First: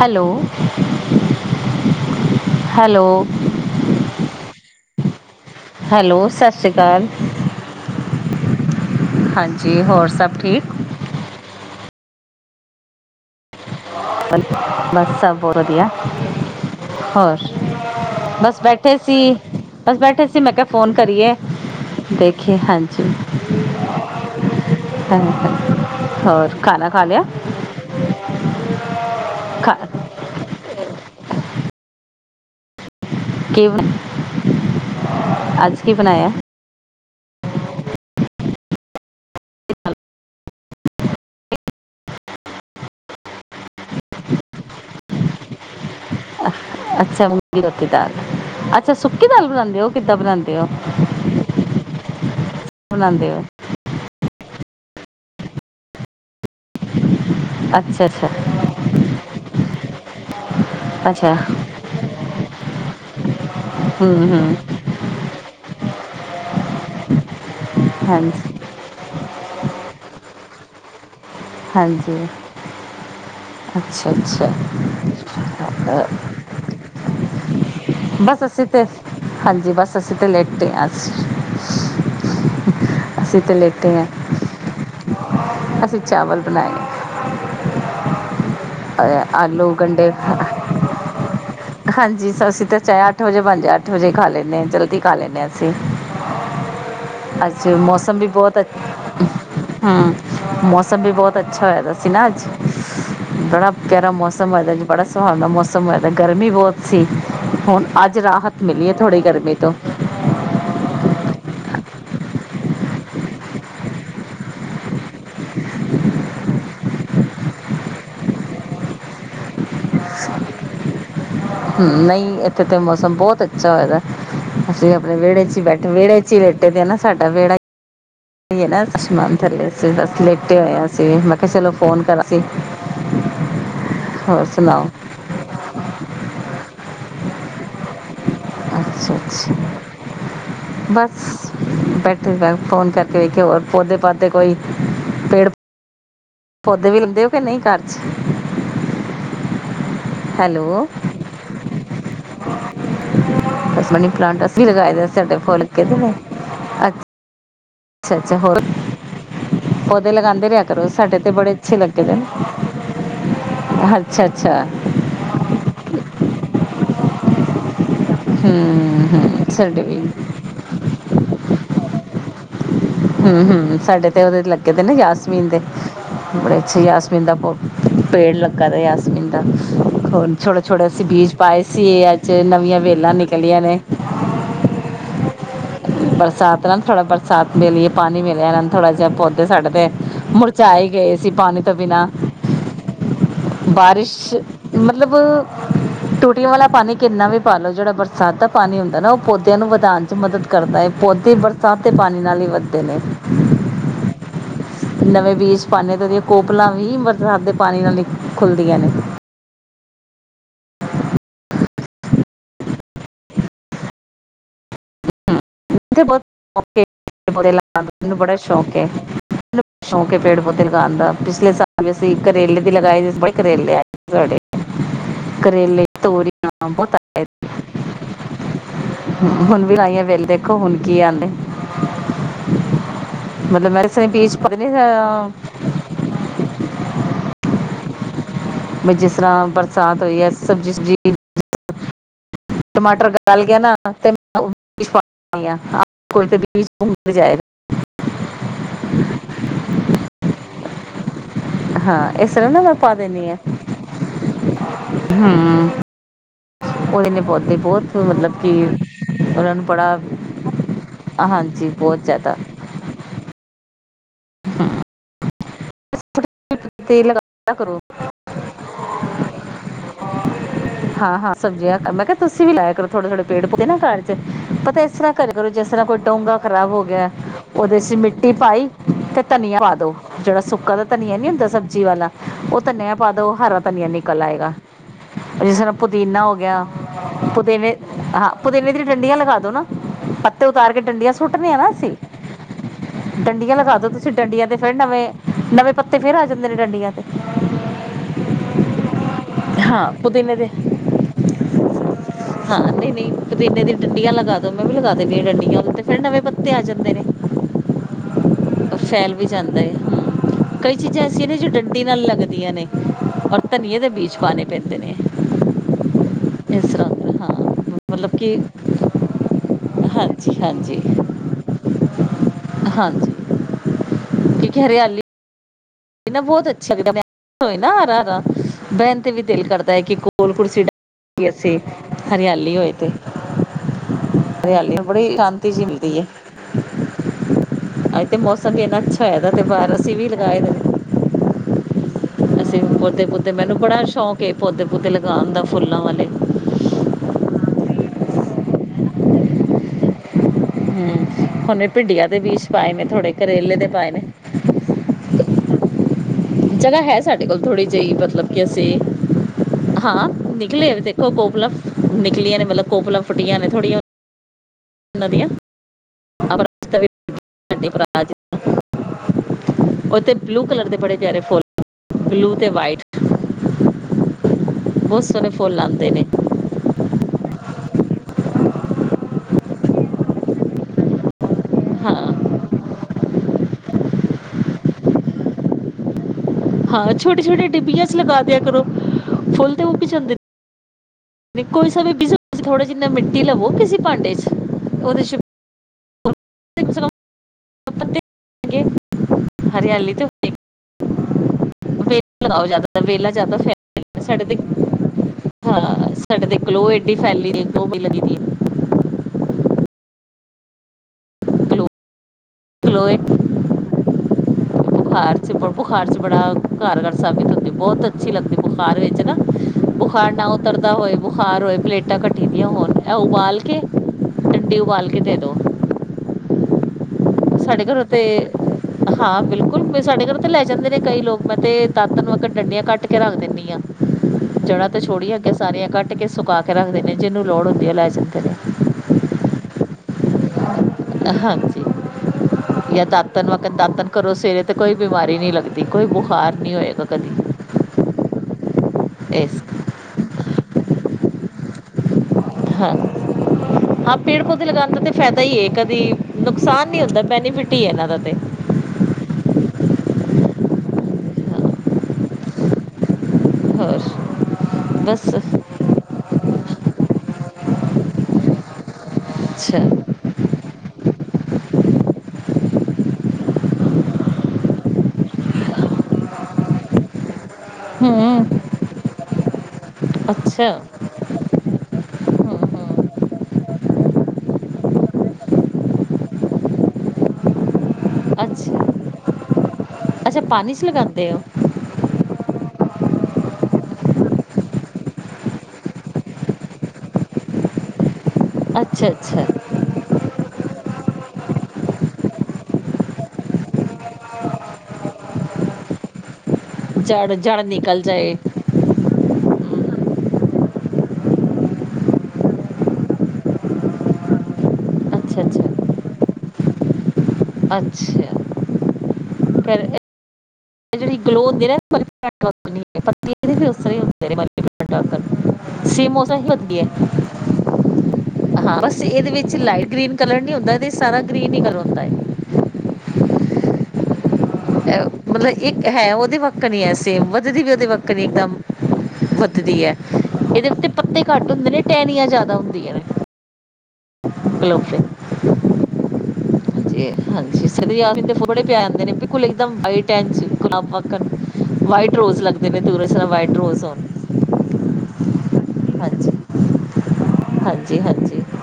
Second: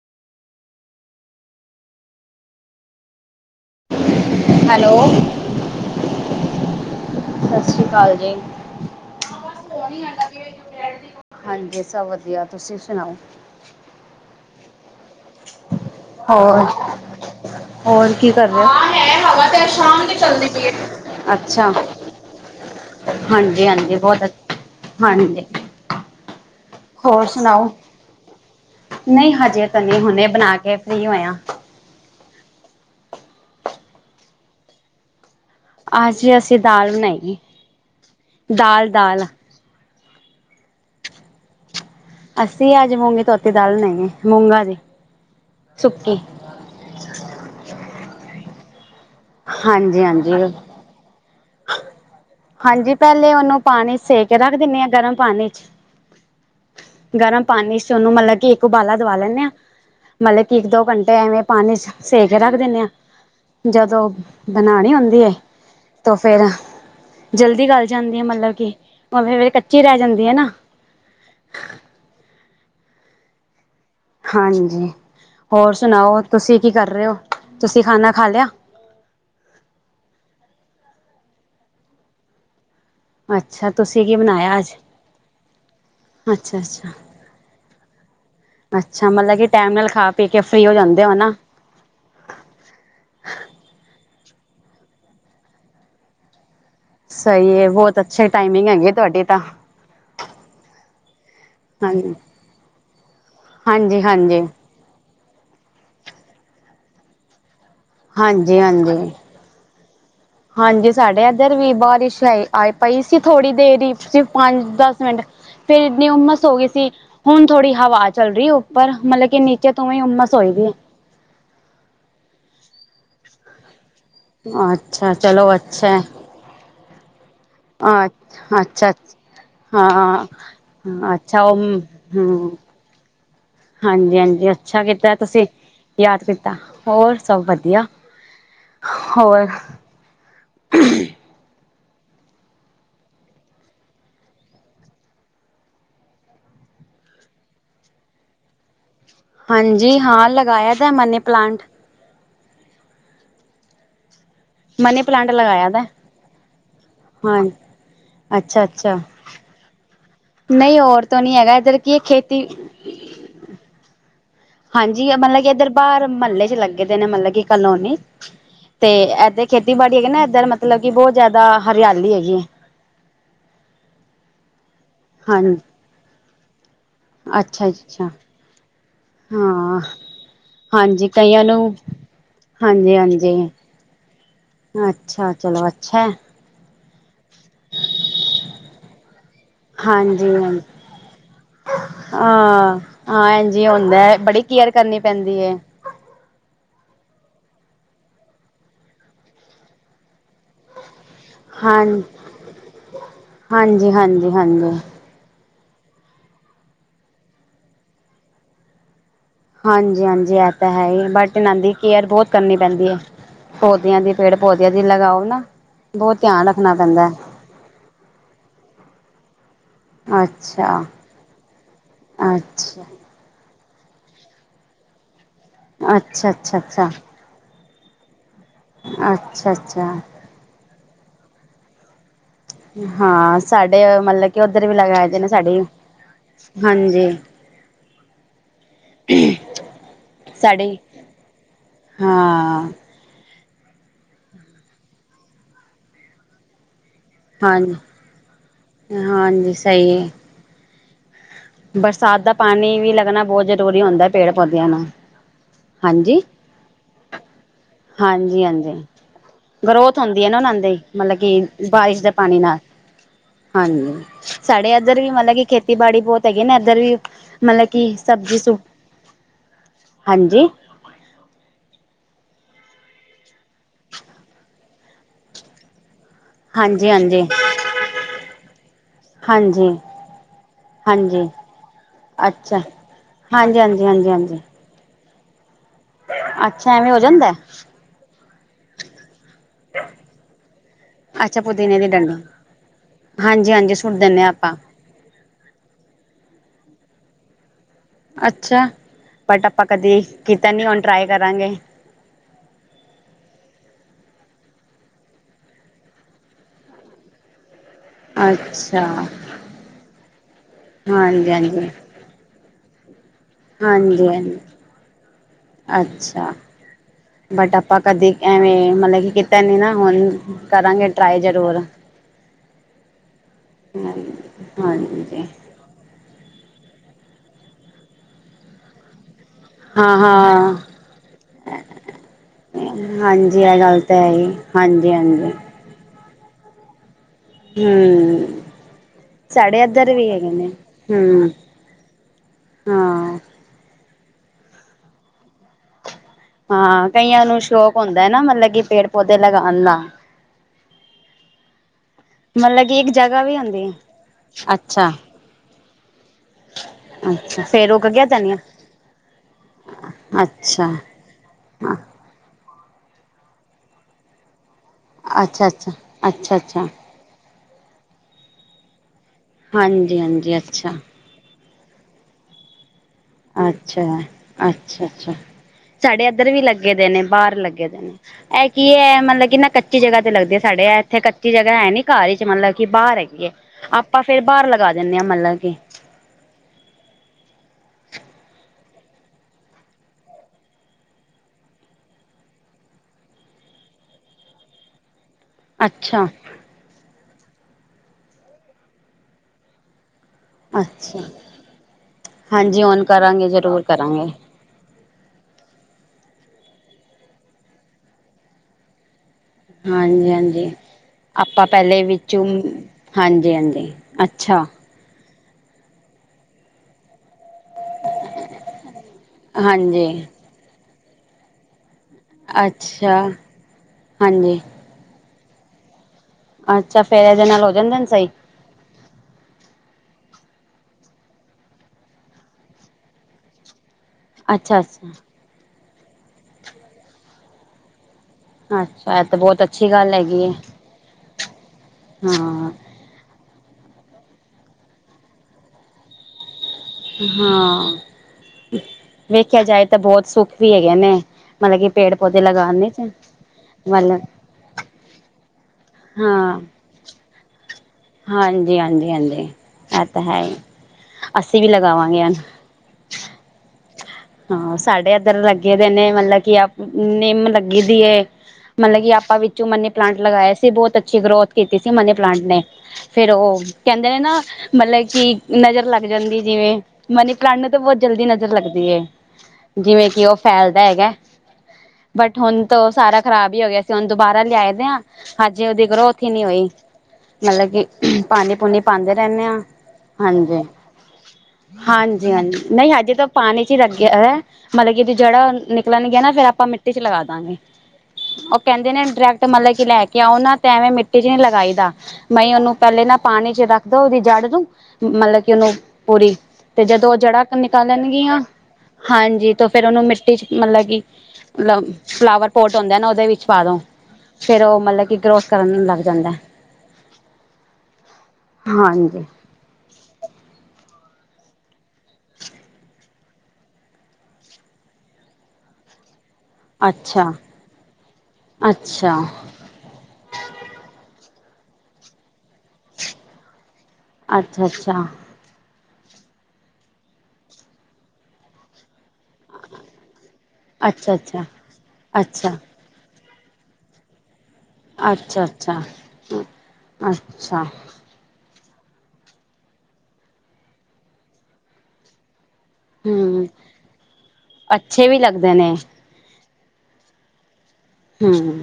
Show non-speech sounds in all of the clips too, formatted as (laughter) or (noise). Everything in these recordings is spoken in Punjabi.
Hello hello. ਹੈਲੋ। ਹੈਲੋ ਸਸ ਸ਼੍ਰੀ ਕਾਲ। ਸਸ ਸ੍ਰੀ ਕਾਲ ਜੀ। ਹਾਂਜੀ ਹੋਰ ਸਭ ਠੀਕ ਹਾਂਜੀ ਸਭ ਵਦੀਆ ਤੁਸੀਂ ਸੁਨਾਓ। ਬਸ ਸਭ ਬੋਤ ਵਦੀਆ। ਹੋਰ ਹੋਰ ਹੋਰ ਕੀ ਕਰ ਬਸ ਰਹੇ ਹੋ? ਬੈਠੇ ਹੈ ਸੀ, ਹਵਾ ਤੇ ਬਸ ਸ਼ਾਮ ਦੀ ਬੈਠੇ ਸੀ ਚੱਲਦੀ ਮੈਂ ਪਈ ਕੇਆ ਏ। ਫੋਨ ਕਰੀਏ। ਅੱਛਾ ਦੇਖੀਏ, ਹਾਂਜੀ ਹਾਂਜੀ ਹਾਂਜੀ ਬਹੁਤ ਅੱਛਾ ਹਾਂਜੀ, ਹਾਂ ਹੋਰ ਖਾਨਾ ਹੋਰ ਸੁਨਾਓ ਨਈ ਹਜੇ ਖਾ ਤਾਂ ਨਈ ਹੁਨੇ ਬਨਾ ਕੇ ਫ੍ਰੀ ਹੋਏ ਆਂ। ਕਿ ਬਨਾ, ਅੱਜ ਕੀ ਅੱਜ ਬਣਾਇਆ ਅਸੀਂ ਦਾਲ ਬਨਾਈ, ਦਾਲ-ਦਾਲ। ਅਸੀ ਅੱਜ ਮੂੰਗੀ ਧੋਤੀ ਦਾਲ ਬਨਾਈ ਏ ਮੂੰਗਾ ਦੀ, ਸੁੱਕੀ। ਅੱਛਾ ਮੂੰਗੀ ਧੋਤੀ ਦਾਲ, ਅੱਛਾ ਸੁੱਕੀ ਦਾਲ ਬਨਾਂਦੇ ਓ, ਓ ਹਾਂਜੀ ਕਿੱਦਾਂ ਹਾਂਜੀ ਬਨਾਂਦੇ ਓ? (inaudible) ਹਾਂਜੀ ਪੈਲੇ ਓਨੂੰ ਪਾਨੀ ਸੇ ਕੇ ਰੱਖ ਦੇਨੇ ਆਂ ਗਰਮ ਪਾਨੀ 'ਚ। ਗਰਮ ਪਾਨੀ ਸੀ ਅੱਛਾ ਓਨੂੰ ਅੱਛਾ ਮਤਲਬ ਕਿ ਇੱਕ ਉਬਾਲਾ ਦਵਾ ਲੈਂਨੇ ਆਂ। ਮਤਲਬ ਕਿ ਇੱਕ ਦੋ ਘੰਟੇ ਅੱਛਾ ਐਵੇਂ ਪਾਨੀ 'ਚ ਸੇ ਕੇ ਰੱਖ ਦੇਨੇ ਆ। ਜਦੋਂ ਹਮ ਹਮ ਬਣਾਣੀ ਹੁੰਦੀ ਏ ਤੋਂ ਫੇਰ ਜਲਦੀ ਗਲ ਜਾਂਦੀ ਏ ਹਾਂਜੀ ਮਤਲਬ ਕਿ ਓ ਫਿਰ ਵਿੱਚ ਕੱਚੀ ਰੈ ਜਾਂਦੀ ਏ ਨਾ। ਹਾਂਜੀ। ਅੱਛਾ ਹਾਂਜੀ ਹੋਰ ਅੱਛਾ ਸੁਨਾਓ ਤੁਸੀਂ ਕੀ ਕਰ ਰੇ ਓ? ਤੁਸੀਂ ਖਾਨਾ ਖਾ ਬਸ ਲਿਆ? ਅਸੀਂ ਤੇ ਹਾਂਜੀ ਬਸ ਅਸੀਂ ਤੇ ਲੇਟੇ ਆਂ (unintelligible) ਅਸੀਂ ਤੇ ਅੱਛਾ ਲੇਟੇ ਤੁਸੀਂ ਆਂ, ਕੀ ਬਣਾਇਆ ਅੱਜ ਅਸੀਂ ਚਾਵਲ ਅੱਛਾ ਬਨਾਏ ਨੇ। ਅੱਛਾ ਅੱਛਾ ਅਹ ਮਤਲਬ ਕਿ ਆਲੂ ਟੈਮ ਨਾਲ ਖਾ ਗੰਡੇ ਪੀ ਕੇ ਫ੍ਰੀ ਹੋ ਜਾਂਦੇ ਓ ਹਨਾ। ਹਾਂਜੀ ਅਸੀਂ ਤੇ ਚਾਹੇ ਅੱਠ ਵਜੇ ਬਨ ਜੇ, ਅੱਠ ਵਜੇ ਖਾ ਲੈਂਨੇ ਜਲਦੀ ਖਾ ਲੈਂਨੇ ਅਸੀਂ। (inaudible) ਸਈ ਏ ਅੱਜ ਬੋਤ ਅੱਛੇ ਟਾਈਮਿੰਗ ਹੈਗੇ ਤੁਆਡੀ ਤਾਂ। ਹੂੰ, ਮੌਸਮ ਵੀ ਬੋਤ ਅੱਛਾ ਹੋਏਆ ਦਾ ਸੀ ਹਾਂਜੀ ਨਾ ਅੱਜ। ਬੜ ਹਾਂਜੀ ਪਯਾਰਾ ਹਾਂਜੀ ਮੌਸਮ ਹੋਏਦਾ ਅੱਜ। ਬੜਾ ਸੁਹਾਵਨਾ ਮੌਸਮ ਹੋਇਆ ਦਾ, ਗਰਮੀ ਬੋਤ ਸੀ ਹੁਨ ਅੱਜ ਹਾਂਜੀ ਰਾਹਤ ਮਿਲੀ ਏ ਹਾਂਜੀ ਥੋੜ੍ਹੀ ਗਰਮੀ ਤੋਂ। ਹਾਂਜੀ ਸਾਡੇ ਏਧਰ ਵੀ ਬਾਰਿਸ਼ ਆਈ ਆਏ ਪਈ ਸੀ ਥੋੜ੍ਹੀ ਦੇਰ ਈ ਪੰਜ-ਦਸ ਮਿੰਟ ਫੇਰ ਇਨੀ ਹੁਮਸ ਹੋ ਗੀ ਸੀ। ਹੁਨ ਥੋੜੀ ਹਵਾ ਚੱਲ ਰੀ ਉੱਪਰ ਮਤਲਬ ਕਿ ਨੀਚੇ ਤੋਂ ਓਵੇਂ ਹੁਮਸ ਹੋਈ ਦੀ ਏ। ਹੂੰ, ਨਈ ਏਥੇ ਤੇ ਮੌਸਮ ਬੋਤ ਅ ਅੱਛਾ ਹੋਏ ਦਾ ਐ, ਅਸੀਂ ਅੱਛਾ ਅਪਨੇ ਵੇੜੇ ਚਲੋ 'ਚ ਈ ਅੱਛਾ ਬੈਠੇ, ਹੈ ਵੇੜੇ 'ਚ ਈ ਬੈਠੇ ਦੇ ਨਾ ਸਾਡਾ ਵੇੜਾ ਅੱਛਾ। (unintelligible) ਅੱਛਾ ਸ਼ਮਾਨ ਥੱਲੇ ਸੀ ਬਸ ਹਾਂ ਲੇਟੇ ਹੋਏ ਆਂ ਅਸੀ ਵੀ, ਮੈਂ ਅੱਛਾ ਕੇਆ ਉਹ ਚਲੋ ਫੋਨ ਕਰਾ ਸੀ (inaudible) ਹੋਰ ਹਾਂਜੀ-ਹਾਂਜੀ, ਅੱਛਾ ਸੁਣਾਓ ਕੀਤਾ ਤੁਸੀਂ ਯਾਦ ਕੀਤਾ, ਹੋਰ ਸਭ ਵਦੀਆ। ਅੱਛਾ-ਅੱਛਾ। ਬਸ ਬੈਠੇ ਦੇ ਫੋਨ ਕਰਕੇ ਵੇਖ਼ਿਏ ਹੋਰ ਪੌਦੇ ਪਾਦੇ ਕੋਈ ਪੇੜ ਪੌਦੇ ਵੀ ਰੱਖਦੇ ਓ ਕਿ ਨਈ ਘਰ 'ਚ? ਹਾਂਜੀ ਹਾਂ, ਲਗਾਯਾ ਦਾ ਐ ਮਨੀ ਪਲਾਂਟ। ਦਸ ਮਨੀ ਪਲਾਂਟ ਅਸੀਂ ਵੀ ਲਗਾਏ ਮਨੀ ਦੇ, ਪਲਾਂਟ ਸਾਡੇ ਫੁੱਲ ਲਗਾਇਆ ਦਾ ਖਿਲਦੇ ਨੇ। ਅੱਛਾ ਹਾਂ, ਅੱਛਾ ਹੋਰ ਅੱਛਾ-ਅੱਛਾ। ਪੌਦੇ ਲਗਾਂਦੇ ਰਿਹਾ ਕਰੋ, ਸਾਡੇ ਤੇ ਨਹੀਂ ਬੜੇ ਹੈਗਾ ਅੱਛੇ ਇੱਧਰ ਕੀ ਲੱਗੇਦੇ ਨ। ਖੇਤੀ ਅੱਛਾ-ਅੱਛਾ। ਹਾਂਜੀ, ਮਤਲਬ ਕਿ ਇੱਧਰ ਬਾਹਰ ਮਹੱਲੇ'ਚ ਲੱਗੇਦੇ ਨੇ, ਮਤਲਬ ਕਿ ਕਲੋਨੀ ਹੂੰ ਤੇ, ਹੂੰ ਐਧਰ ਸਾਡੇ ਖੇਤੀਬਾੜੀ ਵੀ ਹੈਗੀ ਨਾ, ਇਧਰ ਮਤਲਬ ਕਿ, ਬਹੁਤ ਜ਼ਿਆਦਾ ਹਰਿਆਲੀ ਹੈਗੀ ਏ। ਹੂੰ-ਹੂੰ, ਸਾਡੇ ਤੇ ਉਹਦੇ ਲੱਗੇਦੇ ਨੇ ਯਾਸਮੀਨ ਹਾਂਜੀ ਦੇ, ਬੜੇ ਅੱਛੇ ਯਾਸ ਸ ਦਾ ਅੱਛਾ ਬਹੁਤ ਅੱਛਾ ਪੇੜ ਲੱਗਾ ਰਿਹਾ ਅਸਮੀ ਦਾ, ਹਾਂ ਹੁਣ ਛੋਟੇ-ਛੋਟੇ ਅਸੀਂ ਹਾਂਜੀ ਬੀਜ ਕਈਆਂ ਪਾਏ ਨੂੰ ਸੀ ਚ ਨਵੀਆਂ ਹਾਂਜੀ ਵੇਲਾਂ ਹਾਂਜੀ ਨਿਕਲੀਆਂ ਨੇ। ਅੱਛਾ, ਚਲੋ ਅੱਛਾ। ਬਰਸਾਤ ਨਾਲ ਥੋੜਾ ਬਰਸਾਤ ਦੇ ਲੀਏ ਪਾਣੀ ਮਿਲਿਆ ਨਾ, ਥੋੜਾ ਜਿਹਾ ਪੌ ਸਾਡੇ ਤੇ, ਹਾਂਜੀ ਹਾਂਜੀ ਮੁਰਝਾਏ ਗਏ ਸੀ ਪਾਣੀ ਤੋਂ ਬਿਨਾ, ਹਾਂ ਹਾਂ ਇੰਝ ਹੁੰਦਾ ਬਾਰਿਸ਼ ਬੜੀ ਕੇਅਰ ਕਰਨੀ ਮਤਲਬ, ਪੈਂਦੀ ਹੈ ਟੁਟੀਆਂ ਵਾਲਾ ਪਾਨੀ ਕਿੰਨਾ ਵੀ ਪਾਲੋ, ਜਿਹੜਾ ਬਰਸਾਤ ਦਾ ਪਾਣੀ ਹੁੰਦਾ ਨਾ ਉਹ ਪੌਦਿਆਂ ਨੂੰ ਵਧਾਉਣ 'ਚ ਮਦਦ ਕਰਦਾ ਏ। ਪੌਦੇ ਬਰਸਾਤ ਹਾਂ ਤੇ ਪਾਣੀ ਨਾਲ ਈ ਵੱਧਦੇ ਨੇ। ਹਾਂਜੀ ਹਾਂਜੀ ਹਾਂਜੀ ਨਵੇਂ ਬੀਜ ਪਾਂਨੇ ਤੇ ਉਹਦੀਆਂ ਕੋਪਲਾਂ ਵੀ, ਬਰਸਾਤ ਦੇ ਪਾਣੀ ਨਾਲ ਖੁੱਲਦੀਆਂ ਨੇ। ਹਾਂਜੀ-ਹਾਂਜੀ, ਇਹ ਤਾਂ ਹੈਈ ਬਟ ਇਹਨਾਂ ਦੀ ਕੇਅਰ ਬਹੁਤ ਕਰਨੀ ਪੈਂਦੀ ਏ। ਪੌਦਿਆਂ ਦੀ, ਪੇੜ ਪੌਦਿਆਂ ਦੀ ਲਗਾਓ ਨਾ। ਬਹੁਤ ਧਿਆਨ ਰੱਖਣਾ ਪੈਂਦਾ ਹੈ ਮੈਨੂੰ ਬੜਾ ਸ਼ੌਕ ਏ। ਸ਼ੌਂਕ ਏ, ਪੇੜ-ਪੌਦੇ ਅੱਛਾ ਲਗਾਣ ਦਾ, ਪਿਛਲੇ ਸਾਲ ਵੀ ਅਸੀਂ ਇੱਕ ਕਰੇਲੇ ਦੀ ਅੱਛਾ ਲਗਾਏ ਸੀ ਬੜੇ ਕਰੇਲੇ ਆਏ। ਸਾਡੇ, ਕਰੇਲੇ-ਤੋਰੀਆਂ ਅੱਛਾ-ਅੱਛਾ-ਅੱਛਾ ਬਹੁਤ ਆਏ। ਹੁਣ ਵੀ ਅੱਛਾ-ਅੱਛਾ ਲਾਈ ਆ ਵੇਲੇ, ਦੇਖੋ ਹੁਣ ਕੀ ਆਂਦੇ। ਹਾਂ, ਮਤਲਬ ਮੈਂ ਸਾਡੇ ਇਸਨੇ ਮਤਲਬ ਬੀਜ ਕਿ ਪਾ ਉੱਧਰ ਨਹੀਂ ਵੀ ਲਗਾਏਦੇ ਨੇ ਸਾਡੀ, ਹਾਂਜੀ। ਵੀ ਜਿਸ ਤਰ੍ਹਾਂ ਬਰਸਾਤ ਹੋਈ ਏ, ਸਾਡੇ ਸਬਜ਼ੀ-ਸਬੀ, ਹਾਂ ਟਮਾਟਰ ਚੱਲ ਗਿਆ ਨਾ, ਤੇ ਹਾਂਜੀ, ਹਾਂਜੀ ਸਹੀ ਏ। ਹਾਂ ਬਰਸਾਤ ਦਾ ਇਸ ਤਰ੍ਹਾਂ ਨਾ ਮੈਂ ਪਾਣੀ ਵੀ ਪਾ ਲੱਗਣਾ ਦਿੰਦੀ ਹਾਂ ਬਹੁਤ ਜ਼ਰੂਰੀ ਹੁੰਦਾ, ਪੇੜ ਪੌਦਿਆਂ ਨੂੰ। ਹੂੰ, ਹਾਂਜੀ ਉਹਦੇਨ ਪੌਦੇ ਬਹੁਤ ਮਤਲਬ ਕਿ ਹਾਂਜੀ-ਹਾਂਜੀ ਉਹਨਾਂ ਨੂੰ ਗਰੋਥ ਬੜਾ ਹੁੰਦੀ ਹੈ ਨਾ ਉਹਨਾਂ ਦੀ, ਮਤਲਬ ਹਾਂਜੀ ਕਿ ਬਾਰਿਸ਼ ਬਹੁਤ ਦੇ ਜ਼ਿਆਦਾ ਪਾਣੀ ਨਾਲ। ਹਾਂਜੀ, ਸਾਡੇ ਇੱਧਰ ਵੀ ਮਤਲਬ ਕਿ ਖੇਤੀਬਾੜੀ ਬਹੁਤ ਹੈਗੇ ਨਾ ਇਧਰ ਵੀ, ਤੇਲ ਲਗਾਇਆ ਮਤਲਬ ਕਰੋ ਕੀ ਸਬਜ਼ੀ, ਸੁ ਹਾਂਜੀ। ਹਾਂ-ਹਾਂ, ਸਬਜ਼ੀਆਂ ਮੈਂ ਕਿਹਾ ਤੁਸੀ ਵੀ ਲਾਇਆ ਕਰੋ, ਥੋੜ-ਥੋੜੇ ਪੇੜ-ਪੌਦੇ ਨਾ ਘਰ'ਚ ਪਤਾ ਇਸ ਤਰ੍ਹਾਂ ਘਰੇ ਕਰੋ ਜਿਸਰ੍ਹਾਂ ਕੋਈ ਡੋਂਗਾ ਖਰਾਬ ਹਾਂਜੀ ਹੋਗਿਆ, ਹਾਂਜੀ ਉਹਦੇ'ਚ ਮਿੱਟੀ ਪਾਈ, ਤੇ ਧਨੀਆ ਹਾਂਜੀ ਪਾਦੋ ਜਿਹੜਾ ਸੁੱਕਾ ਤਾਂ ਧਨੀਆ ਹਾਂਜੀ ਨੀ ਹੁੰਦਾ ਸਬਜ਼ੀ ਵਾਲਾ, ਅੱਛਾ ਉਹ ਧਨੀਆ ਪਾਦੋ ਹਰਾ ਹਾਂਜੀ ਹਾਂਜੀ ਧਨੀਆ ਹਾਂਜੀ ਨਿਕਲ ਹਾਂਜੀ ਆਏਗਾ। ਜਿਸ ਤਰ੍ਹਾਂ ਪੁਦੀਨਾ ਹੋਗਿਆ, ਅੱਛਾ ਐਵੇਂ ਹੋ ਜਾਂਦਾ ਪੁਦੀਨੇ ਹਾਂ, ਪੁਦੀਨੇ ਦੀ ਡੰਡੀਆਂ ਲਗਾਦੋ ਨਾ। ਤੇ ਉਤਾਰਕੇ ਡੰਡੀਆਂ ਅੱਛਾ ਸੁੱਟਨੇ ਆਂ ਨਾ ਪੁਦੀਨੇ ਦੀ ਅਸੀਂ, ਡੰਡੀ ਹਾਂਜੀ ਡੰਡੀਆਂ ਹਾਂਜੀ ਲਗਾਦੋ ਸੁੱਟ ਤੁਸੀਂ ਦਿੰਦੇ ਹਾਂ ਡੰਡੀਆਂ ਆਪਾਂ ਤੇ ਫੇਰ ਨਵੇਂ ਨਵੇਂ ਪੱਤੇ ਫੇਰ ਆ ਜਾਂਦੇ ਨੇ ਡੰਡੀਆਂ ਤੇ। ਅੱਛਾ, ਬਟ ਆਪਾਂ ਹਾਂ ਕਦੇ ਪੁਦੀਨੇ ਦੇ ਕੀਤਾ ਨੀ ਹੁਣ ਟ੍ਰਾਈ ਕਰਾਂਗੇ। ਹਾਂ, ਨਹੀਂ-ਨਹੀਂ ਪੁਦੀਨੇ ਦੀ ਡੰਡੀਆਂ ਲਗਾਦੋ, ਮੈਂ ਵੀ ਲਗਾ ਦੇਂਨੀ ਆ ਡੰਡੀਆਂ, ਉਤੇ ਫੇਰ ਨਵੇਂ ਪੱਤੇ ਆ ਜਾਂਦੇ ਨੇ। ਅੱ ਫੈਲ ਵੀ ਜਾਂਦਾ ਏ, ਹੂੰ ਕਈ ਚੀਜ਼ਾਂ ਐਸੀਆਂ ਹਾਂਜੀ ਨੇ ਜੋ ਹਾਂਜੀ ਡੰਡੀ ਨਾਲ ਲੱਗਦੀਆਂ ਨੇ। ਔਰ ਧਨੀਏ ਦੇ ਹਾਂਜੀ ਬੀਜ ਹਾਂਜੀ ਪਾਣੇ ਪੈਂਦੇ ਨੇ। ਅੱਛਾ। ਇਸ ਤਰ੍ਹਾਂ ਹਾਂ ਬਟ ਆਪਾਂ ਕਦੇ ਮਤਲਬ ਕਿ ਐਵੇਂ, ਮਤਲਬ ਕਿ ਕਿਤਾ ਨੀ ਨਾ ਹੁਣ, ਹਾਂਜੀ ਹਾਂਜੀ ਕਰਾਂਗੇ ਟ੍ਰਾਏ ਜ਼ਰੂਰ। ਹਾਂਜੀ ਹਾਂਜੀ ਕਿਉਂਕਿ ਹਰਿਆਲੀ ਹਾਂਜੀ ਜੀ ਬਹੁਤ ਅੱਛਾ ਲੱਗਦਾ ਹਰਾ ਹਰਾ ਬਹਿਣ ਤੇ ਵੀ ਦਿਲ ਕਰਦਾ ਹੈ ਕਿ ਹਾਂ ਕੋਲ ਹਾਂ ਕੁਰਸੀ ਡ ਕਿ ਅਸੀਂ ਹਰਿਆਲੀ ਹੋਏ ਤੇ ਹਾਂਜੀ ਇਹ ਗੱਲ ਤਾਂ ਹੈ ਹੀ ਹਰਿਆਲੀ ਨੂੰ ਹਾਂਜੀ ਬੜੀ ਹਾਂਜੀ ਸ਼ਾਂਤੀ ਜਿਹੀ ਮਿਲਦੀ ਏ ਅੱਜ ਤੇ ਹੂੰ ਮੌਸਮ ਇੰਨਾ ਅੱਛਾ ਹੋਇਆ ਦਾ ਤੇ ਸਾਡੇ ਬਾਰ ਇੱਧਰ ਅਸੀਂ ਵੀ ਹੈਗੇ ਲਗਾਏ ਨੇ ਹੂੰ ਤੇ ਪੌਦੇ ਹਾਂ ਪੂਦੇ ਮੈਨੂੰ ਬੜਾ ਸ਼ੌਂਕ ਏ ਪੌਦੇ ਪੌਦੇ ਲਗਾਉਣ ਦਾ ਫੁੱਲਾਂ ਵਾਲੇ ਹਾਂ ਕਈਆਂ ਨੂੰ ਸ਼ੌਕ ਹੁੰਦਾ ਨਾ ਮਤਲਬ ਕਿ ਪੇੜ ਪੌਦੇ ਲਗਾਉਣ ਦਾ ਹੂੰ ਹੁਣੇ ਭਿੰਡੀਆਂ ਦੇ ਬੀਜ ਮਤਲਬ ਪਾਏ ਕਿ ਨੇ ਇੱਕ ਥੋੜੇ ਜਗ੍ਹਾ ਵੀ ਕਰੇਲੇ ਦੇ ਹੁੰਦੀ ਪਾਏ ਨੇ ਅੱਛਾ ਜਗ੍ਹਾ ਹੈ ਸਾਡੇ ਕੋਲ ਅੱਛਾ ਥੋੜ੍ਹੀ ਫੇਰ ਉੱਗ ਜਿਹੀ ਗਿਆ ਮਤਲਬ ਧਨੀਆ ਕਿ ਅਸੀਂ ਹਾਂ ਨਿਕਲੇ ਅੱਛਾ ਵੀ ਦੇਖੋ ਕੋਪਲਾਂ ਅੱਛਾ ਨਿਕਲੀਆਂ ਨੇ ਮਤਲਬ ਕੋਪਲਾਂ ਫੁੱਟੀਆਂ ਨੇ ਥੋੜੀਆਂ ਨਵੀਆਂ ਅੱਛਾ ਅੱਛਾ ਆਪ ਅੱਛਾ (unintelligible) ਹਾਂਜੀ ਉੱਥੇ ਹਾਂਜੀ ਬਲੂ ਕਲਰ ਅੱਛਾ ਦੇ ਬੜੇ ਪਿਆਾਰੇ ਫੁੱਲ ਬਲੂ ਤੇ ਵਾਈਟ ਅੱਛਾ ਅੱਛਾ ਬਹੁਤ ਅੱਛਾ ਸੋਹਣੇ ਫੁੱਲ ਆਉਂਦੇ ਨੇ ਸਾਡੇ ਇੱਧਰ ਵੀ ਲੱਗੇ ਲੱਗੇ ਦੇ ਨੇ ਬਾਹਰ ਲੱਗੇ ਦੇ ਨੇ ਇਹ ਕੀ ਹੈ ਮਤਲਬ ਕਿ ਨਾ ਕੱਚੀ ਜਗ੍ਹਾ ਤੇ ਲੱਗਦੇ ਆ ਸਾਡੇ ਆ ਇੱਥੇ ਕ ਜਗ੍ਹਾ ਹੈ ਨੀ ਹਾਂ ਘਰ ਏਚ ਮਤਲਬ ਕਿ ਬਾਹਰ ਹੈਗੀ ਹੈ ਆਪਾਂ ਫੇਰ ਬਾਹਰ ਲਗਾ ਦਿੰਨੇ ਹਾਂ ਮਤਲਬ ਕਿ ਹਾਂ ਛੋਟੇ ਛੋਟੇ ਡਿੱਬੀਆਂ ਚ ਲਗਾ ਦਿਆ ਕਰੋ ਫੁੱਲ ਤੇ ਉਗ ਜਾਂਦੇ ਨੇ ਨਹੀਂ ਕੋਈ ਸਮੇਂ ਬ ਥੋੜਾ ਜਿਨਾ ਮਿੱਟੀ ਲਵੋ ਕਿਸੇ ਭਾਂਡੇ ਚ ਉਹਦੇ ਚ ਅੱਛਾ ਤਿਨ ਸੋ (inaudible) ਹਰਿਆਲੀ ਤੇ ਅੱਛਾ ਵੇਲ ਲਗਾਓ ਹਾਂਜੀ ਜ਼ਿਆਦਾ ਓਨ ਵੇਲਾਂ ਕਰਾਂਗੇ ਜ਼ਿਆਦਾ ਜ਼ਰੂਰ ਫੈਲਦੀਆਂ ਕਰਾਂਗੇ ਸਾਡੇ ਤੇ ਹਾਂ ਸਾਡੇ ਤੇ ਗਲੋ ਏਡੀ ਫੈਲੀ ਦੀ ਦੋ ਵੀ ਲੱਗੀ ਦੀ ਹਾਂਜੀ ਹਾਂਜੀ ਆਪਾਂ ਪਹਿਲੇ ਵਿੱਚੋਂ ਹਾਂਜੀ ਹਾਂਜੀ ਅੱਛਾ ਬੁਖਾਰ ਚ ਬੁਖਾਰ ਚ ਬੜਾ ਕਾਰਗਰ ਸਾਬਿਤ ਬਹੁਤ ਅੱਛੀ ਲੱਗਦੀ ਬੁਖਾਰ ਵਿੱਚ ਨਾ ਹਾਂਜੀ ਬੁਖਾਰ ਨਾ ਉਤਰਦਾ ਹੋਏ ਬੁਖਾਰ ਹੋਏ ਪਲੇਟ ਪਲੇਟਾਂ ਘਟੀ ਦੀਆਂ ਹੋਣ ਇਹ ਅੱਛਾ ਉਬਾਲ ਕੇ ਹਾਂਜੀ ਡੰਡੀ ਉਬਾਲ ਕੇ ਦੇ ਦਿਉ ਅੱਛਾ ਫੇਰ ਜਾ ਸਾਡੇ ਘਰੋਂ ਤੇ ਹਾਂ ਬਿਲਕੁਲ ਸਾਡੇ ਘਰ ਤਾਂ ਲੈ ਜਾਂਦੇ ਨੇ ਕਈ ਲੋਕ ਮੈਂ ਤੇ ਦਾਤਣ ਵਾਂਗ ਡੰਡੀਆਂ ਕੱਟ ਕੇ ਰੱਖ ਦਿੰਦੀ ਹਾਂ ਅੱਛਾ ਜੜ੍ਹਾਂ ਤੇ ਅੱਛਾ ਛੋੜੀ ਅੱਗੇ ਸਾਰੀਆਂ ਕੱਟ ਕੇ ਸੁਕਾ ਕੇ ਰੱਖਦੇ ਦਿੰਨੇ ਆ ਜਿਹਨੂੰ ਲੋੜ ਹੁੰਦੀ ਹੈ ਲੈ ਜਾਂਦੇ ਨੇ ਹਾਂਜੀ ਇਹ ਤਾਂ ਬਹੁਤ ਅੱਛੀ ਗੱਲ ਹੈਗੀ ਏ ਹਾਂਜੀ ਜਾਂ ਦਾਤਨ ਵਗ ਦਾਤਨ ਕਰੋ ਸਵੇਰੇ ਤਾਂ ਕੋਈ ਬਿਮਾਰੀ ਨਹੀਂ ਲੱਗਦੀ ਕੋਈ ਬੁਖਾਰ ਨਹੀਂ ਹੋਏਗਾ ਕਦੀ ਹਾਂ ਇਸ ਵੇਖਿਆ ਜਾਏ ਤਾਂ ਬਹੁਤ ਸੁੱਖ ਵੀ ਹੈਗੇ ਨੇ ਮਤਲਬ ਕਿ ਪੇੜ ਪੌਦੇ ਲਗਾਣੇ ਹਾਂ ਚ ਹਾਂ ਮਤਲਬ ਪੇੜ ਪੌਦੇ ਲਗਾਉਣ ਦਾ ਤੇ ਫਾਇਦਾ ਹੀ ਹੈ ਕਦੇ ਹਾਂ ਨੁਕਸਾਨ ਨੀ ਹੁੰਦਾ ਬੈਨੀਫਿਟ ਹੀ ਇਹਨਾਂ ਦਾ ਤਾਂ ਹਾਂਜੀ ਹਾਂਜੀ ਹਾਂਜੀ ਇਹ ਤਾਂ ਹੈ ਈ ਅਸੀਂ ਵੀ ਹਾਂ ਲਗਾਵਾਂਗੇ ਹੁਨ ਹੋਰ ਹਾਂ ਸਾਡੇ ਬਸ ਇੱਧਰ ਲੱਗੇ ਨੇ ਮਤਲਬ ਕਿ ਆਪ ਨਿੰਮ ਲੱਗੀ ਦੀ ਏ ਮਤਲਬ ਕਿ ਆਪਾਂ ਵਿੱਚੋਂ ਅੱਛਾ ਮਨੀ ਪਲਾਂਟ ਲਗਾਏ ਸੀ ਬਹੁਤ ਅੱਛੀ ਗਰੋਥ ਕੀਤੀ ਸੀ ਮਨੀ ਪਲਾਂਟ ਨੇ ਫੇਰ ਉਹ ਕਹਿੰਦੇ ਨੇ ਨਾ ਮਤਲਬ ਕਿ ਨਜ਼ਰ ਲੱਗ ਜਾਂਦੀ ਜਿਵੇਂ, ਮਨੀ ਪਲਾਂਟ ਨੂੰ ਤਾਂ ਬੋਤ ਜਲਦੀ ਨਜ਼ਰ ਹੂੰ ਲੱਗਦੀ ਐ। ਜਿਵੇਂ ਕਿ ਉਹ ਅੱਛਾ ਫੈਲਦਾ ਹੈਗਾ। ਬਟ ਹੂੰ ਹੁਣ ਤਾਂ ਉਹ ਹੂੰ ਸਾਰਾ ਖ਼ਰਾਬ ਹੀ ਹੋ ਗਿਆ, ਹੁਣ ਦੁਬਾਰਾ ਲਿਆਏ ਦੇ ਹਾਂ, ਹਜੇ ਉਹ ਦਿ ਗਰੋਥ ਈ ਨੀ ਹੋਈ। ਮਤਲਬ ਕਿ ਪਾਣੀ ਅੱਛਾ ਪੂਨੀ ਪਾਉਂਦੇ ਰਹਿੰਨੇ ਹਾਂ। ਅੱਛਾ ਹਾਂਜੀ ਪਾਣੀ 'ਚ ਲਗਾਉਂਦੇ ਹੋ। ਹਾਂਜੀ- ਹਾਂਜੀ ਨਹੀਂ ਹਜੇ ਤਾਂ ਪਾਣੀ ਚ ਹੀ ਰਖ- ਖੇਆ ਹੋਇਆ ਏ ਮਤਲਬ ਕਿ ਓਦੀ ਜੜਾ ਨਿਕਲਣ ਗਿਆ ਨ ਫੇਰ ਆਪਾਂ ਮਿੱਟੀ ਚ ਲਗਾ ਦਾਂਗੇ। ਉਹ ਕਹਿੰਦੇ ਨੇ ਅੱਛਾ ਡਾਇਰੈਕਟ ਅੱਛਾ ਮਤਲਬ ਕਿ ਲੈ ਕੇ ਆਉ ਨਾ ਤੇ ਐਵੇਂ ਮਿੱਟੀ ਚ ਨਹੀਂ ਲਗਾਈ ਦਾ। ਵਈ ਉਹਨੂੰ ਪਹਿਲੇ ਨਾ ਪਾਣੀ ਚ ਰੱਖ ਦੋ ਉਹਦੀ ਜੜ ਨੂੰ, ਮਤਲਬ ਕਿ ਉਹਨੂੰ ਪੂਰੀ- ਤੇ ਜਦੋਂ ਉਹ ਜੜ ਜੜਾ ਜੜ ਨਿਕਾਲ ਨਿਕਲ ਜਾਏ ਲੈਣਗੀਆਂ, ਹਾਂਜੀ ਤੇ ਫੇਰ ਉਹਨੂੰ ਮਿੱਟੀ ਚ ਮਤਲਬ ਕਿ- ਮਤਲਬ ਫਲਾਵਰ ਪੋਟ ਹੁੰਦਾ ਨਾ ਉਹਦੇ ਵਿੱਚ ਪਾਦੋ। ਫੇਰ ਉਹ ਮਤਲਬ ਕਿ ਅੱਛਾ ਗਰੋਥ ਕਰਨ ਅੱਛਾ ਲੱਗ ਜਾਂਦਾ ਐ। ਅੱਛਾ ਹਾਂਜੀ ਫੇ- ਜਿਹੜੀ ਗਲੋ ਹੁੰ (unintelligible) ਸੇਮ ਮੌਸਮ ਹੀ ਵਧੀ ਹੈ ਅੱਛਾ ਹਾਂ ਬਸ ਅੱਛਾ ਇਹਦੇ ਵਿੱਚ ਲਾਈਟ ਗ੍ਰੀਨ- ਕਲਰ ਨਹੀਂ ਹੁੰਦਾ ਇਹ ਦੇ ਸਾਰਾ ਗ੍ਰੀਨ ਹੀ ਕਲਰ ਆਦਾ ਐ। ਅੱਛਾ- ਅੱਛਾ। ਮਤਲਬ ਇੱਕ ਹੈ ਉਹਦੇ ਵਕਨ ਈ ਏ ਸੇਮ ਵੱਧਦੀ ਵੀ ਉਹਦੇ ਵਕਨ ਇੱਕਦਮ, ਵੱਧਦੀ ਐ। ਇਹਦੇ ਉੱਤੇ ਅੱਛਾ ਅੱਛਾ ਪੱਤੇ ਘੱਟ ਹੁੰਦੇ ਨੇ ਅੱਛਾ ਟਹਿਣੀਆਂ ਜ਼ਿਆਦਾ ਅੱਛਾ ਹੁੰਦੀਆਂ ਨੇ, ਲੋ। ਅੱਛਾ ਅੱਛਾ ਅੱਛਾ ਹਾਂਜੀ ਸੀ ਰੀ ਆ ਗਈ - ਬੜੇ ਪਿਆਕ ਆਦੇ ਨੇ ਬਿਲਕੁਲ ਇੱਕਦਮ ਵ ਐਂ ਗੁਲਾਬ ਵਕਨ, ਵਾਈਟ ਰੋਜ਼ ਲੱਗ- ਜਿਵੇਂ ਦੂਰੋਂ ਇਸ ਤਰਹਾਂ ਹਮ ਵਾਈਟ ਰੋਜ਼ ਹੋਣ, ਅੱਛੇ ਵੀ ਲੱਗਦੇ ਨੇ ਹਾ- ਹਾਂਜੀ- ਹਾਂਜੀ। ਹਮ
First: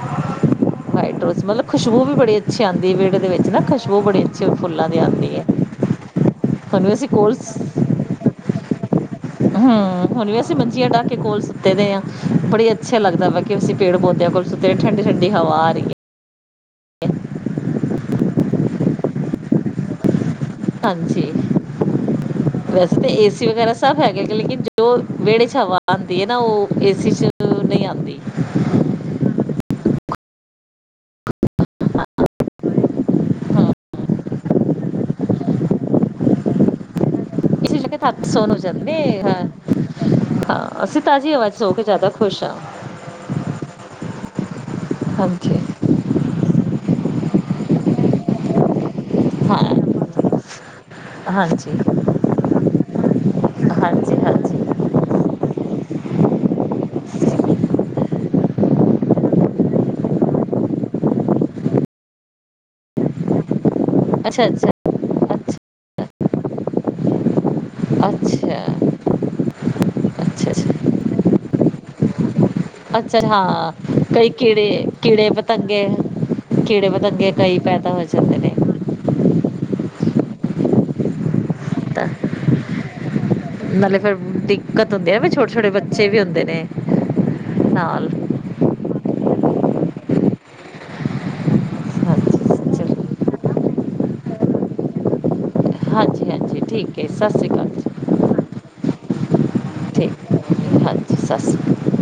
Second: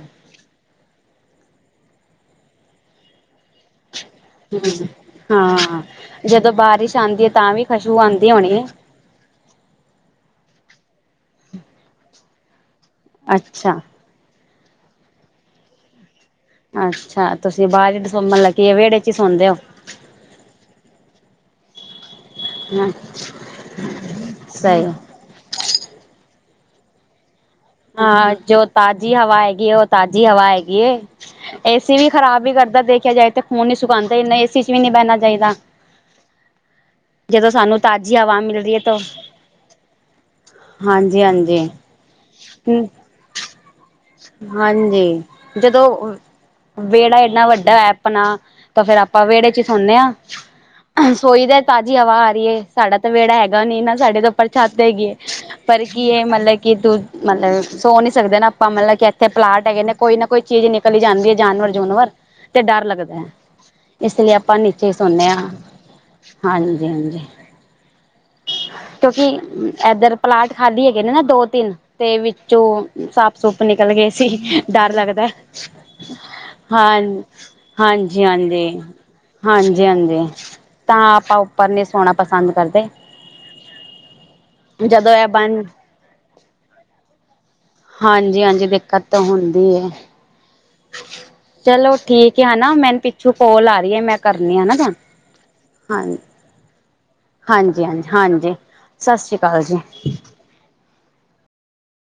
ਵਾਈਡਰੋਜ਼ ਮਤਲਬ ਖੁਸ਼ਬੂ ਵੀ ਬੜੀ ਅੱਛੀ ਆਂਦੀ ਹੈ ਵਿਹੜ ਦੇ ਵਿੱਚ ਨਾ ਖੁਸ਼ਬੂ ਬੜੀ ਅੱਛੀ ਫੁੱਲਾਂ ਦੀ ਆਂਦੀ ਐ। ਹਾਂ ਜਦੋਂ ਬਾਰਿਸ਼ ਆਉਂਦੀ ਹੈ ਤਾਂ ਵੀ ਖਸ਼ੂ ਆਉਂਦੀ ਹੋਣੀ ਹੈ। ਹੂੰ ਹੁਣ ਵੀ ਅਸੀਂ ਮੰਜੀਆਂ ਡਾਹ ਕੇ ਕੋਲ ਸੁੱਤੇ ਦੇ ਆ, ਬੜੀ ਅ- ਅੱਛਾ ਲੱਗਦਾ ਵਾ ਕਿਸੀਂ ਅੱਛਾ ਪੇੜ ਪੌਦਿਆਂ ਕੋਲ ਉੱ ਠੰਡੀ ਠੰਡੀ ਹਵਾ ਆ ਰਹੀ ਹੈ। ਅੱਛਾ ਤੁਸੀਂ ਬਾਅਰ ਈ ਸੋ ਮਤਲਬ ਕੀ ਵਿਹੜੇ ਚ ਹੀ ਸੌਂਦੇ ਹੋ। ਹਾਂਜੀ ਹ ਵੈਸੇ ਤੇ ਏਸੀ ਵਗੈਰਾ ਸਭ ਹੈਗੇ, ਲੇਕਿਨ ਸਹੀ ਜੋ- ਵਿਹੜੇ ਚ ਹਵਾ ਆਉਂਦੀ ਹੈ ਨਾ ਉਹ ਏਸੀ ਚ- ਨਹੀਂ ਆਂਦੀ ਹਾਂ ਜੋ ਤਾਜ਼ੀ ਹਵਾ ਹੈਗੀ ਹੈ, ਉਹ ਤਾਜ਼ੀ ਹਵਾ ਹੈਗੀ ਐਂ। ਏਸੀ ਵੀ ਖ਼ਰਾਬ ਹੀ ਕਰਦਾ ਦੇਖਿਆ ਜਾਏ ਤੇ ਹਾਂ ਖੂਨ ਈ ਸੁਕਾਉਂਦਾਨਾ ਏਨਾ ਏਸੀ ਚ ਵੀ ਨਹੀਂ ਬਹਿਣਾ ਚਾਹੀਦਾ। ਜਦੋਂ ਸਾਨੂੰ ਇਸ ਸ਼ੱਕ ਤਾਜ਼ੀ ਹੱਤ ਹਵਾ ਮਿਲ ਰਹੀ ਸੋਨਜਤ ਹੈ ਨੇ ਤਾਂ ਹ (unintelligible) ਹਾਂ ਅਸੀਂ ਤਾਜ਼ੀ ਆਵਾਜ਼ ਚ ਸੋ ਕੇ ਜ਼ਿਆਦਾ, ਖੁਸ਼ ਹਾਂ ਹੂੰ ਹਾਂਜੀ ਹਾਂਜੀ ਜਦੋਂ ਓ- ਵਿਹੜਾ ਇਨਾ ਵੱਡਾ ਐ ਆਪਣਾ। ਤਾਂ ਫੇਰ ਆਪਾਂ ਵਿਹੜੇ ਹਾਂ ਚ ਹੀ ਸੌਨੇ ਹਾਂ, ਸੋਈ ਦੇ ਹਾਂਜੀ ਤਾਜ਼ੀ ਹਵਾ ਆ ਰਹੀ ਐ। ਸਾਡਾ ਤਾਂ ਵਹੜਾ ਹੈਗਾ ਨੀ ਨਾ ਹਾਂਜੀ ਸਾਡੇ ਤੋਂ ਉੱਪਰ ਹਾਂਜੀ ਛੱਤ ਹੈਗੀ ਹੈ, ਪਰ ਕੀ ਹੈ ਮਤਲਬ ਕਿ ਤੂੰ। ਮਤਲਬ ਸੋ ਨੀ ਸਕਦੇ ਨੇ ਆਪਾਂ ਮਤਲਬ ਕਿ ਇੱਥੇ ਪਲਾਟ ਹੈਗੇ ਨੇ ਕੋਈ ਨਾ ਕੋਈ ਚੀਜ਼ ਨਿਕਲੀ ਈ ਜਾਂਦੀ ਹੈ, ਜਾਨਵਰ- ਜੂਨਵਰ। ਤੇ ਡਰ ਲੱਗਦਾ ਹੈ। ਇਸ ਲਈ ਅੱਛਾ ਆਪਾਂ ਅੱਛਾ ਨੀਚੇ ਸੋ ਨੇ ਆ ਅੱਛਾ ਹਾਂਜੀ- ਹਾਂਜੀ। ਅੱ ਛਾ। ਕਿਉਂਕਿ ਇੱਧਰ ਪਲਾਟ ਖਾਲੀ ਹੈਗੇ ਨੇ ਨਾ ਦੋ- ਤਿੰਨ। ਤੇ ਵਿੱਚੋਂ ਅੱਛਾ ਸਾਪ ਸੁਪ ਹਾਂ ਨਿਕਲ ਗਏ ਕਈ ਸੀ, ਕੀੜੇ ਡਰ ਲੱਗਦਾ ਏ। ਕੀੜੇ ਪਤੰਗੇ ਕੀੜੇ ਹਾਂ ਪਤੰਗੇ ਕਈ ਪੈਦਾ ਹੋ ਹਾਂਜੀ- ਹਾਂਜੀ। ਜਾਂਦੇ ਨੇ ਹਾਂਜੀ- ਹਾਂਜੀ ਤਾਂ ਆਪਾਂ ਓ ਪਰਨੇ ਤਾਂ ਸੋਣਾ ਪਸੰਦ ਕਰਦੇ, ਨਾਲੇ ਫਿਰ ਦਿੱਕਤ ਜਦੋਂ ਹੁੰਦੀ ਹੈ ਨਾ ਐਹ ਫਿਰ ਛੋਟੇ ਬਣ ਛੋਟੇ ਬੱਚੇ ਵੀ ਹੁੰਦੇ ਨੇ, ਹਾਂ ਹਾਂਜੀ- ਹਾਂਜੀ ਦਿੱਕਤ ਤਾਂ ਹੁੰਦੀ ਐ ਚਲੋ ਹਾਂਜੀ ਠੀਕ ਹੈ ਹੈਨਾ, ਮੈਨੂੰ ਚਲੋ ਪਿੱਛੋਂ ਕੋਲ ਆ ਰਹੀ ਹੈ ਮੈਂ ਕਰਨੀ ਆ ਤੁਹਾਨੂੰ ਹਾਂਜੀ ਜੀ ਠੀਕ ਹੈ ਸਤਿ ਸ਼੍ਰੀ ਅਕਾਲ ਹਾਂਜੀ- ਜੀ ਹਾਂਜੀ, ਹਾਂਜੀ ਸਸ੍ਰੀ ਅਕਾਲ ਜੀ ਠੀਕ ਹਾਂਜੀ ਸਸ਼੍ਰੀ ਅਕਾਲ